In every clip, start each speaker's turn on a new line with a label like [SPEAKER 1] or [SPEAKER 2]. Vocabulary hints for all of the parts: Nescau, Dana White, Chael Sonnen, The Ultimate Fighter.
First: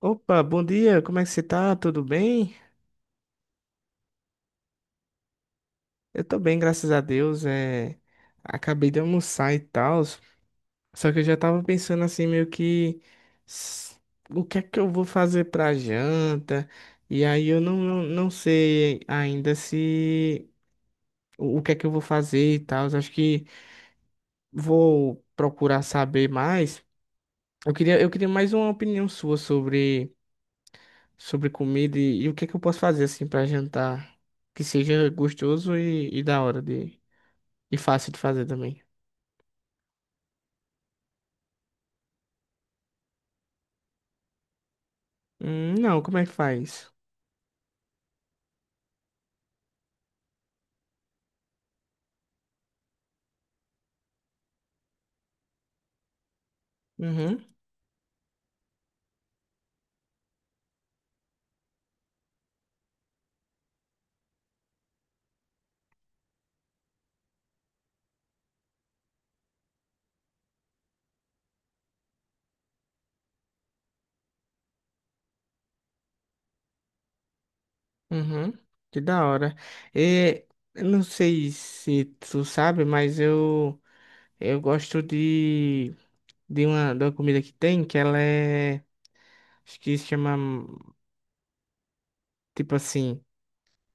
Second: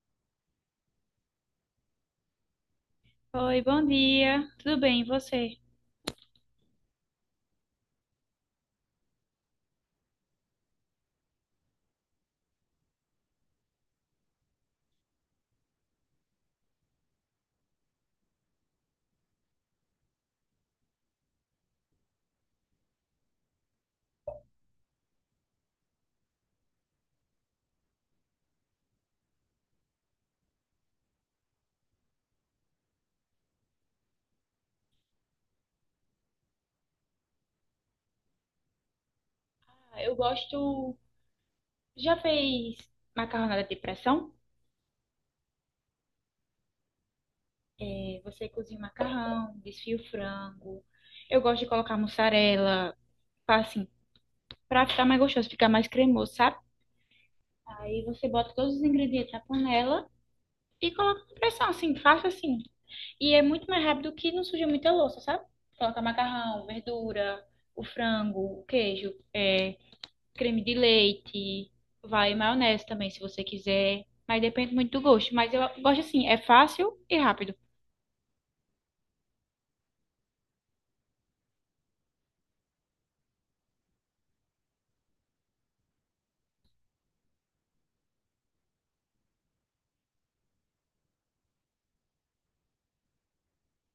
[SPEAKER 1] Opa, bom dia, como é que você tá? Tudo bem?
[SPEAKER 2] Oi, bom dia. Tudo bem, e você?
[SPEAKER 1] Eu tô bem, graças a Deus. Acabei de almoçar e tal, só que eu já tava pensando assim, meio que s- o que é que eu vou fazer pra janta? E aí eu não sei ainda se o que é que eu vou fazer e tal. Acho que vou procurar saber mais. Eu queria mais uma opinião sua sobre comida e o que que eu posso fazer assim pra jantar que seja gostoso e da hora de e fácil de fazer também.
[SPEAKER 2] Ah, eu gosto. Já fez macarronada de pressão?
[SPEAKER 1] Não, como é que faz?
[SPEAKER 2] Você cozinha o macarrão, desfia o frango. Eu gosto de colocar mussarela, pra, assim, pra ficar mais gostoso, ficar mais cremoso, sabe?
[SPEAKER 1] Uhum,
[SPEAKER 2] Aí você bota todos os ingredientes na panela e coloca com pressão, assim, faça assim. E é muito mais rápido que não suja muita louça, sabe? Coloca macarrão, verdura, o frango, o queijo. É, creme de leite, vai maionese também, se você quiser. Mas depende muito do gosto. Mas eu gosto assim, é fácil e rápido.
[SPEAKER 1] uhum. Que da hora. E, eu não sei se tu sabe, mas eu gosto de uma, de uma comida que tem que ela é acho que se chama tipo assim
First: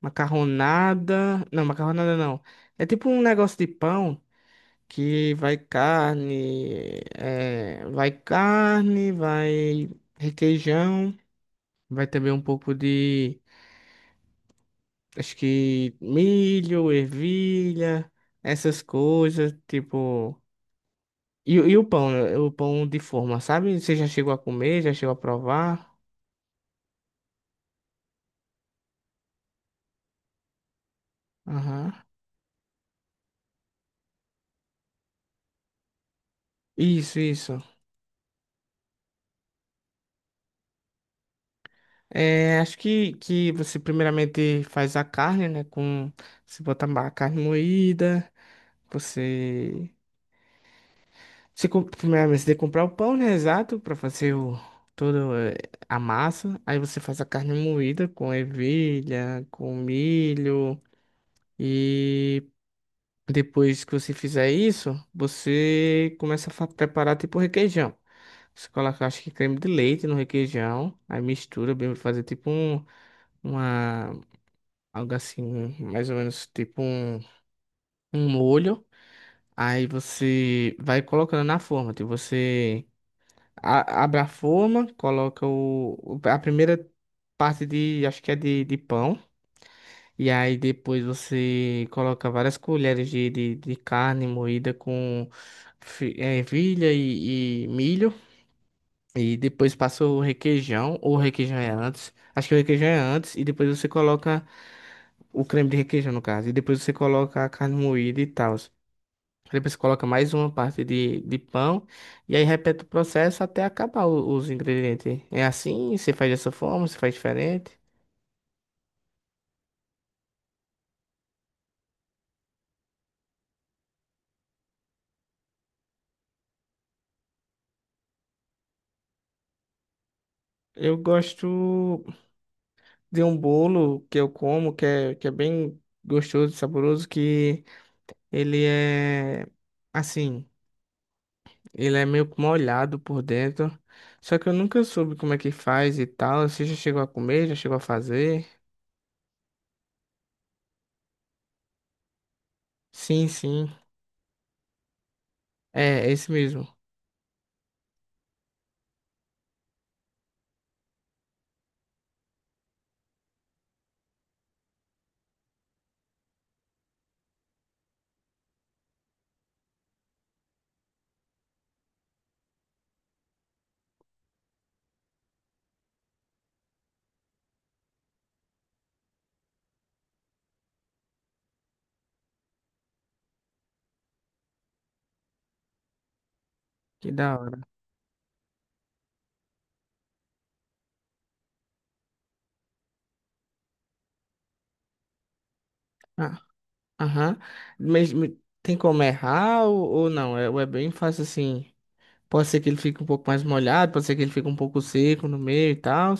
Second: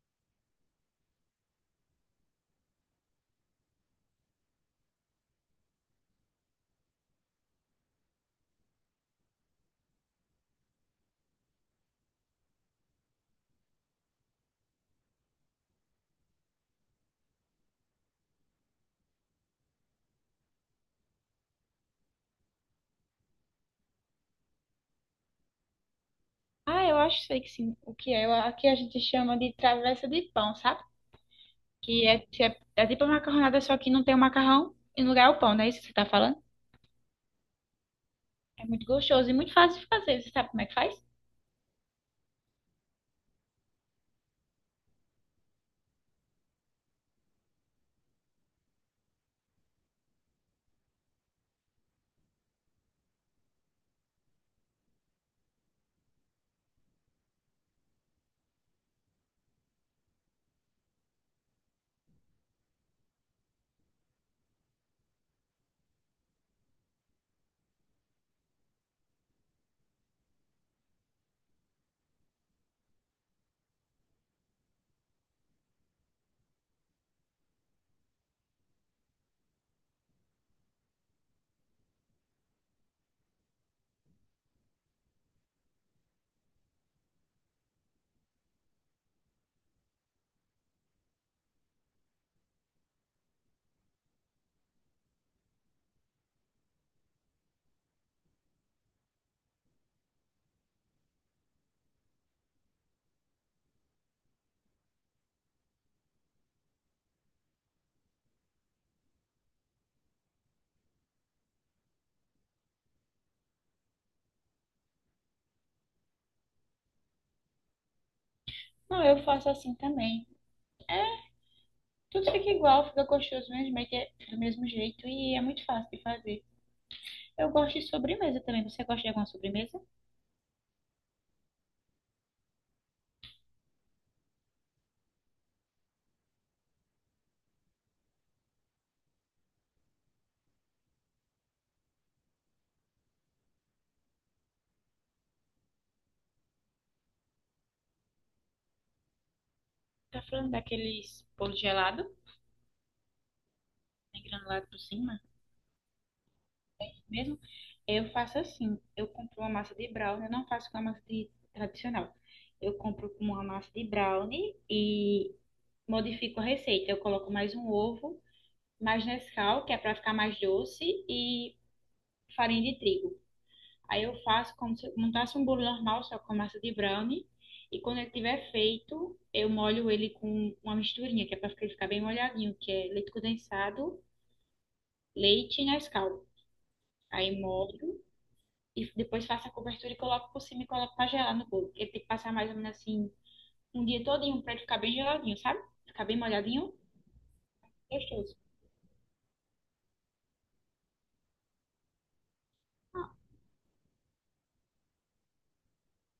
[SPEAKER 1] macarronada. Não, macarronada não. É tipo um negócio de pão, que vai carne, vai requeijão, vai também um pouco de, acho que milho, ervilha, essas coisas, tipo. E o pão, né? O pão de forma, sabe? Você já chegou a comer, já chegou a provar?
[SPEAKER 2] Ah, eu acho sei que sim, o que é. Eu- aqui a gente chama de travessa de pão, sabe?
[SPEAKER 1] Aham.
[SPEAKER 2] Que é tipo a macarronada, só que não tem o macarrão e no lugar é o pão, não é isso que você tá falando?
[SPEAKER 1] Isso, isso.
[SPEAKER 2] É muito gostoso e muito fácil de fazer. Você sabe como é que faz?
[SPEAKER 1] É, acho que você primeiramente faz a carne, né? Com, você bota a carne moída. você Primeiramente, você tem que comprar o pão, né? Exato, pra fazer toda a massa. Aí você faz a carne moída com ervilha, com milho. E depois que você fizer isso, você começa a preparar tipo requeijão. Você coloca, acho que creme de leite no requeijão. Aí mistura bem, vai fazer tipo uma, algo assim, mais ou menos tipo um molho. Aí você vai colocando na forma, tipo, abre a forma, coloca a primeira parte de, acho que é de pão. E aí depois você coloca várias colheres de carne moída com ervilha e milho. E depois passa o requeijão, ou o requeijão é antes. Acho que o requeijão é antes. E depois você coloca o creme de requeijão, no caso. E depois você coloca a carne moída e tal. Aí você coloca mais uma parte de pão e aí repete o processo até acabar os ingredientes. É assim? Você faz dessa forma? Você faz diferente?
[SPEAKER 2] Não, eu faço assim também. É, tudo fica igual, fica gostoso mesmo, é que é do mesmo jeito e é muito fácil de fazer. Eu gosto de sobremesa também. Você gosta de alguma sobremesa?
[SPEAKER 1] Eu gosto de um bolo que eu como, que é bem gostoso e saboroso, que ele é assim, ele é meio que molhado por dentro. Só que eu nunca soube como é que faz e tal. Você já chegou a comer? Já chegou a fazer?
[SPEAKER 2] Tá falando daqueles bolo gelado,
[SPEAKER 1] Sim, sim.
[SPEAKER 2] né, granulado por cima
[SPEAKER 1] É, esse mesmo.
[SPEAKER 2] mesmo? Eu faço assim, eu compro uma massa de brownie, eu não faço com a massa de- tradicional. Eu compro com uma massa de brownie e modifico a receita. Eu coloco mais um ovo, mais Nescau, que é pra ficar mais doce, e farinha de trigo. Aí eu faço como se eu montasse um bolo normal, só com a massa de brownie. E quando ele tiver feito, eu molho ele com uma misturinha, que é pra ele ficar bem molhadinho, que é leite condensado, leite e Nescau.
[SPEAKER 1] Que da
[SPEAKER 2] Aí
[SPEAKER 1] hora.
[SPEAKER 2] molho e depois faço a cobertura e coloco por cima e coloco pra gelar no bolo. Ele tem que passar mais ou menos assim um dia todinho pra ele ficar bem geladinho, sabe? Ficar bem
[SPEAKER 1] Ah,
[SPEAKER 2] molhadinho,
[SPEAKER 1] aham. Mas
[SPEAKER 2] gostoso.
[SPEAKER 1] tem como errar ou não? É, ou é bem fácil assim. Pode ser que ele fique um
[SPEAKER 2] Ah,
[SPEAKER 1] pouco mais molhado, pode ser que ele fique um pouco seco no meio e tal.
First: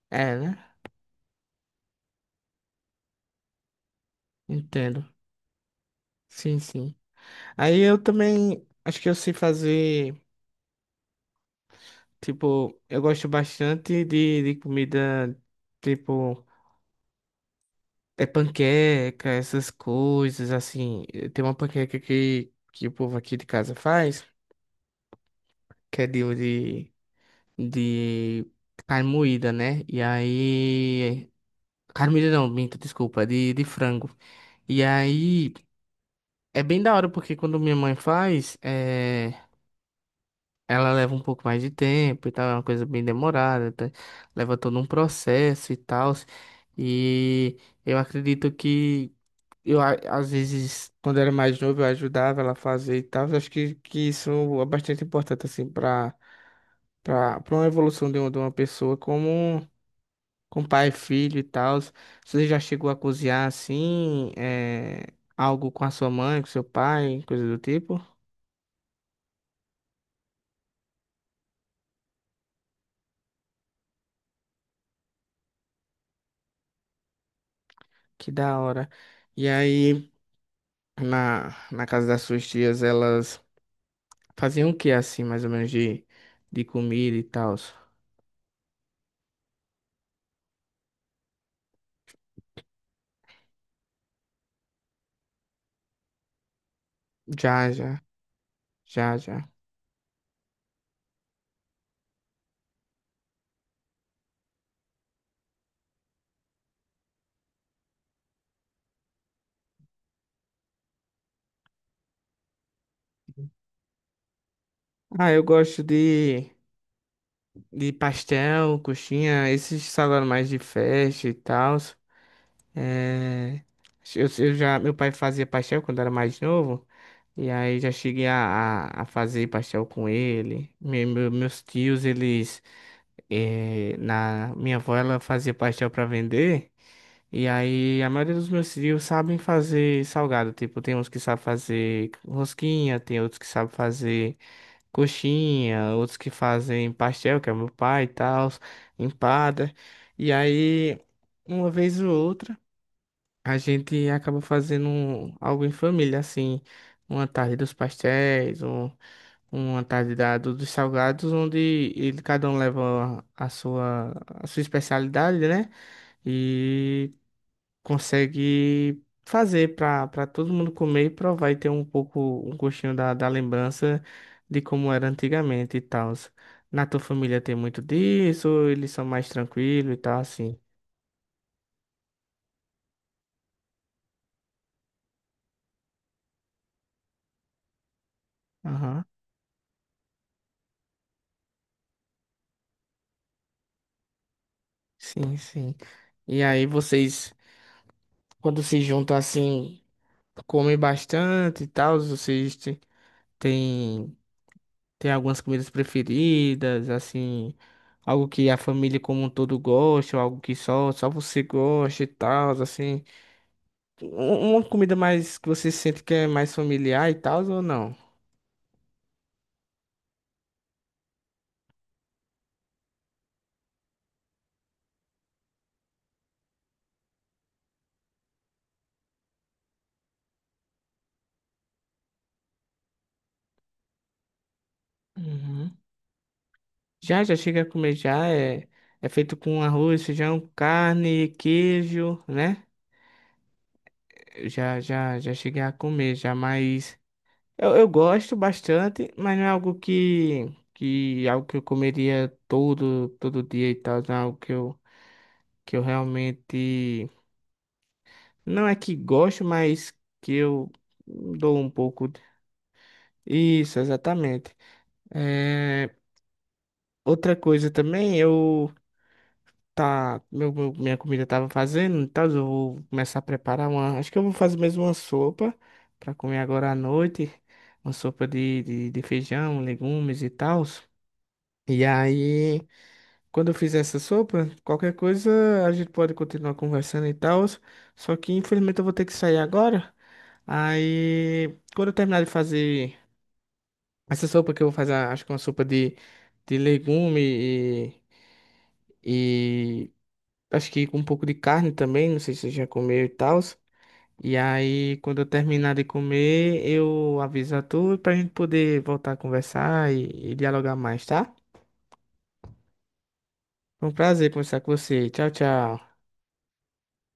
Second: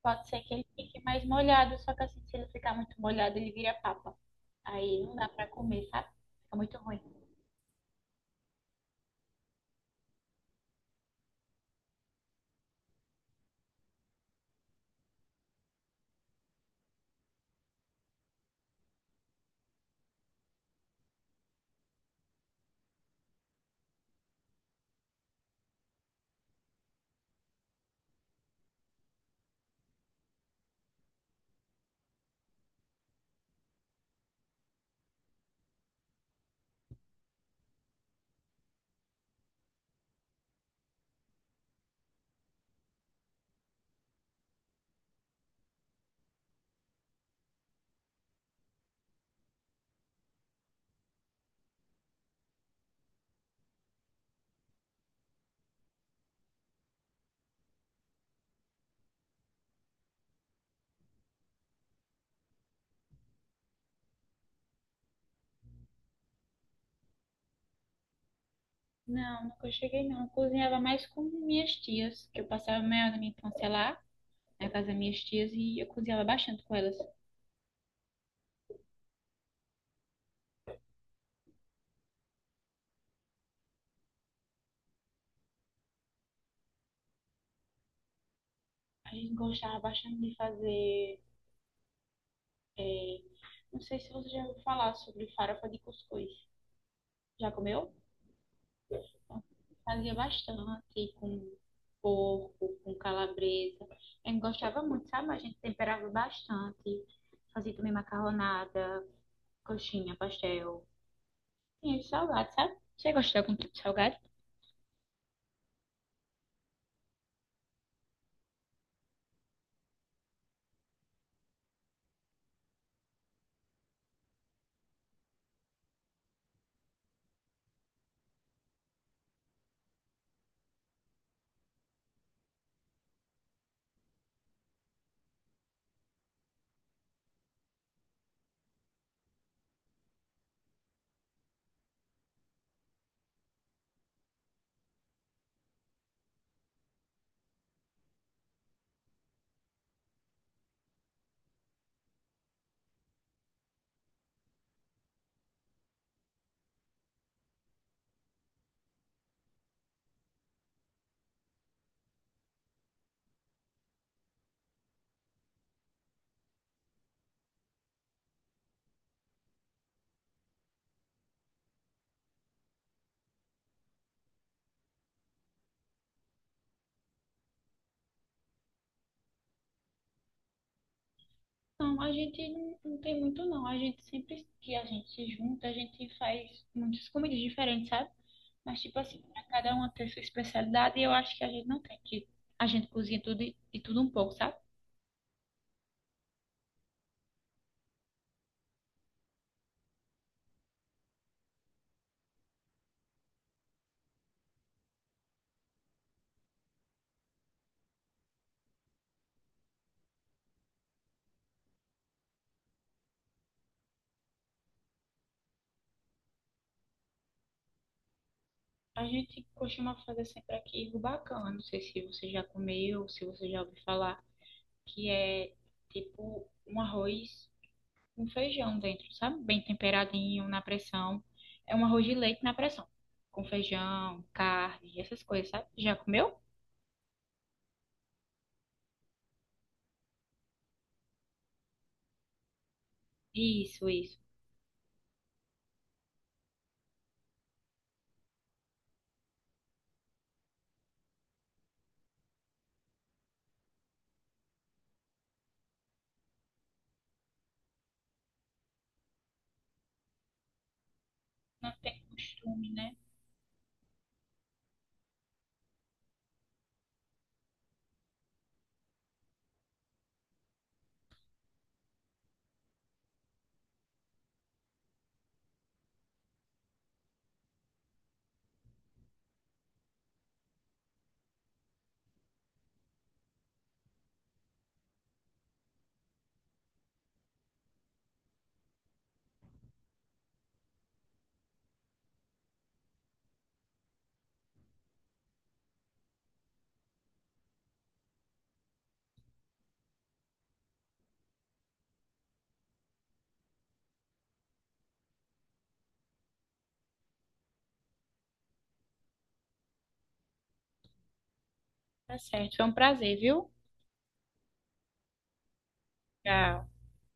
[SPEAKER 2] pode
[SPEAKER 1] É,
[SPEAKER 2] ser que
[SPEAKER 1] né?
[SPEAKER 2] ele fique mais molhado, só que assim, se ele ficar muito molhado, ele vira papa.
[SPEAKER 1] Entendo.
[SPEAKER 2] Aí não dá pra comer, sabe? Fica
[SPEAKER 1] Sim,
[SPEAKER 2] muito
[SPEAKER 1] sim.
[SPEAKER 2] ruim.
[SPEAKER 1] Aí eu também acho que eu sei fazer. Tipo, eu gosto bastante de comida. Tipo, é panqueca, essas coisas assim. Tem uma panqueca que o povo aqui de casa faz, que é de de carne moída, né? E aí. Carne moída não, minta, desculpa, de frango. E aí é bem da hora, porque quando minha mãe faz, ela leva um pouco mais de tempo e tal, é uma coisa bem demorada, tá? Leva todo um processo e tal. E eu acredito que às vezes, quando era mais novo, eu ajudava ela a fazer e tal. Eu acho que isso é bastante importante, assim, pra para uma evolução de uma pessoa como. Com pai, filho e tal. Você já chegou a cozinhar assim, algo com a sua mãe, com seu pai, coisa do tipo?
[SPEAKER 2] Não, nunca cheguei não. Eu cozinhava mais com minhas tias, que eu passava a maior da minha infância lá, na casa das minhas tias, e eu cozinhava bastante com elas.
[SPEAKER 1] Que da hora. E aí, na casa das suas tias, elas faziam o que assim, mais ou menos, de comida e tal?
[SPEAKER 2] A gente gostava bastante de fazer. É, não sei se você já ouviu falar sobre farofa de cuscuz. Já
[SPEAKER 1] Já,
[SPEAKER 2] comeu?
[SPEAKER 1] já, já, já.
[SPEAKER 2] Fazia bastante com porco, com calabresa. A gente gostava muito, sabe? A gente temperava bastante. Fazia também macarronada, coxinha, pastel. Tinha de salgado, sabe? Você gosta de algum tipo de salgado?
[SPEAKER 1] Ah, eu gosto de pastel, coxinha, esses salgados mais de festa e tal. É, eu já, meu pai fazia pastel quando era mais novo. E aí já cheguei a fazer pastel com ele. Meus tios, eles. Minha avó, ela fazia pastel pra vender. E aí a maioria dos meus tios sabem fazer salgado. Tipo, tem uns que sabem fazer rosquinha, tem outros que sabem fazer coxinha, outros que fazem pastel, que é meu pai e tal, empada. E aí, uma vez ou outra. A gente acaba fazendo algo em família, assim, uma tarde dos pastéis, uma tarde dos salgados, onde cada um leva a sua especialidade, né? E consegue fazer para todo mundo comer e provar e ter um pouco, um gostinho da lembrança de como era antigamente e tal. Na tua família tem muito disso, eles são mais tranquilos e tal, assim.
[SPEAKER 2] Não, a gente não tem muito não. A gente sempre que a gente se junta, a gente faz muitas comidas diferentes, sabe? Mas tipo
[SPEAKER 1] Aham,
[SPEAKER 2] assim, pra cada uma tem sua especialidade e eu acho que a gente não tem que a gente cozinha tudo e tudo um pouco, sabe?
[SPEAKER 1] sim, sim. E aí vocês. Quando se juntam assim, comem bastante e tal, vocês te- têm tem algumas comidas preferidas, assim, algo que a família como um todo gosta, ou algo que só você gosta e tal, assim. Uma comida mais que você sente que é mais familiar e tal, ou não?
[SPEAKER 2] A gente costuma fazer sempre aqui rubacão. Eu não sei se você já comeu, se você já ouviu falar, que é tipo um arroz com feijão dentro, sabe? Bem temperadinho na pressão. É um arroz de leite na pressão, com feijão, carne, essas coisas, sabe?
[SPEAKER 1] Uhum.
[SPEAKER 2] Já comeu?
[SPEAKER 1] Já, já chega a comer, já é feito com arroz, feijão, carne, queijo, né?
[SPEAKER 2] Isso, isso.
[SPEAKER 1] Eu já cheguei a comer, já mais. Eu gosto bastante, mas não é algo que, algo que eu comeria todo, todo dia e tal. Não é algo que eu realmente não é que gosto, mas que eu dou um
[SPEAKER 2] Não tem
[SPEAKER 1] pouco.
[SPEAKER 2] costume, né?
[SPEAKER 1] Isso, exatamente. É, outra coisa também, eu tá, meu- minha comida tava fazendo, então eu vou começar a preparar uma. Acho que eu vou fazer mesmo uma sopa para comer agora à noite, uma sopa de feijão, legumes e tal. E aí. Quando eu fizer essa sopa, qualquer coisa a gente pode continuar conversando e tal. Só que infelizmente eu vou ter que sair agora. Aí, quando eu terminar de fazer essa sopa que eu vou fazer, acho que uma sopa de legume e acho que com um pouco de carne também, não sei se você já comeu e tal. E aí, quando eu terminar de comer, eu aviso a tu pra gente poder voltar a conversar e dialogar mais, tá?
[SPEAKER 2] Tá certo. Foi um prazer, viu?
[SPEAKER 1] Foi um prazer conversar com você. Tchau, tchau.
[SPEAKER 2] Tchau.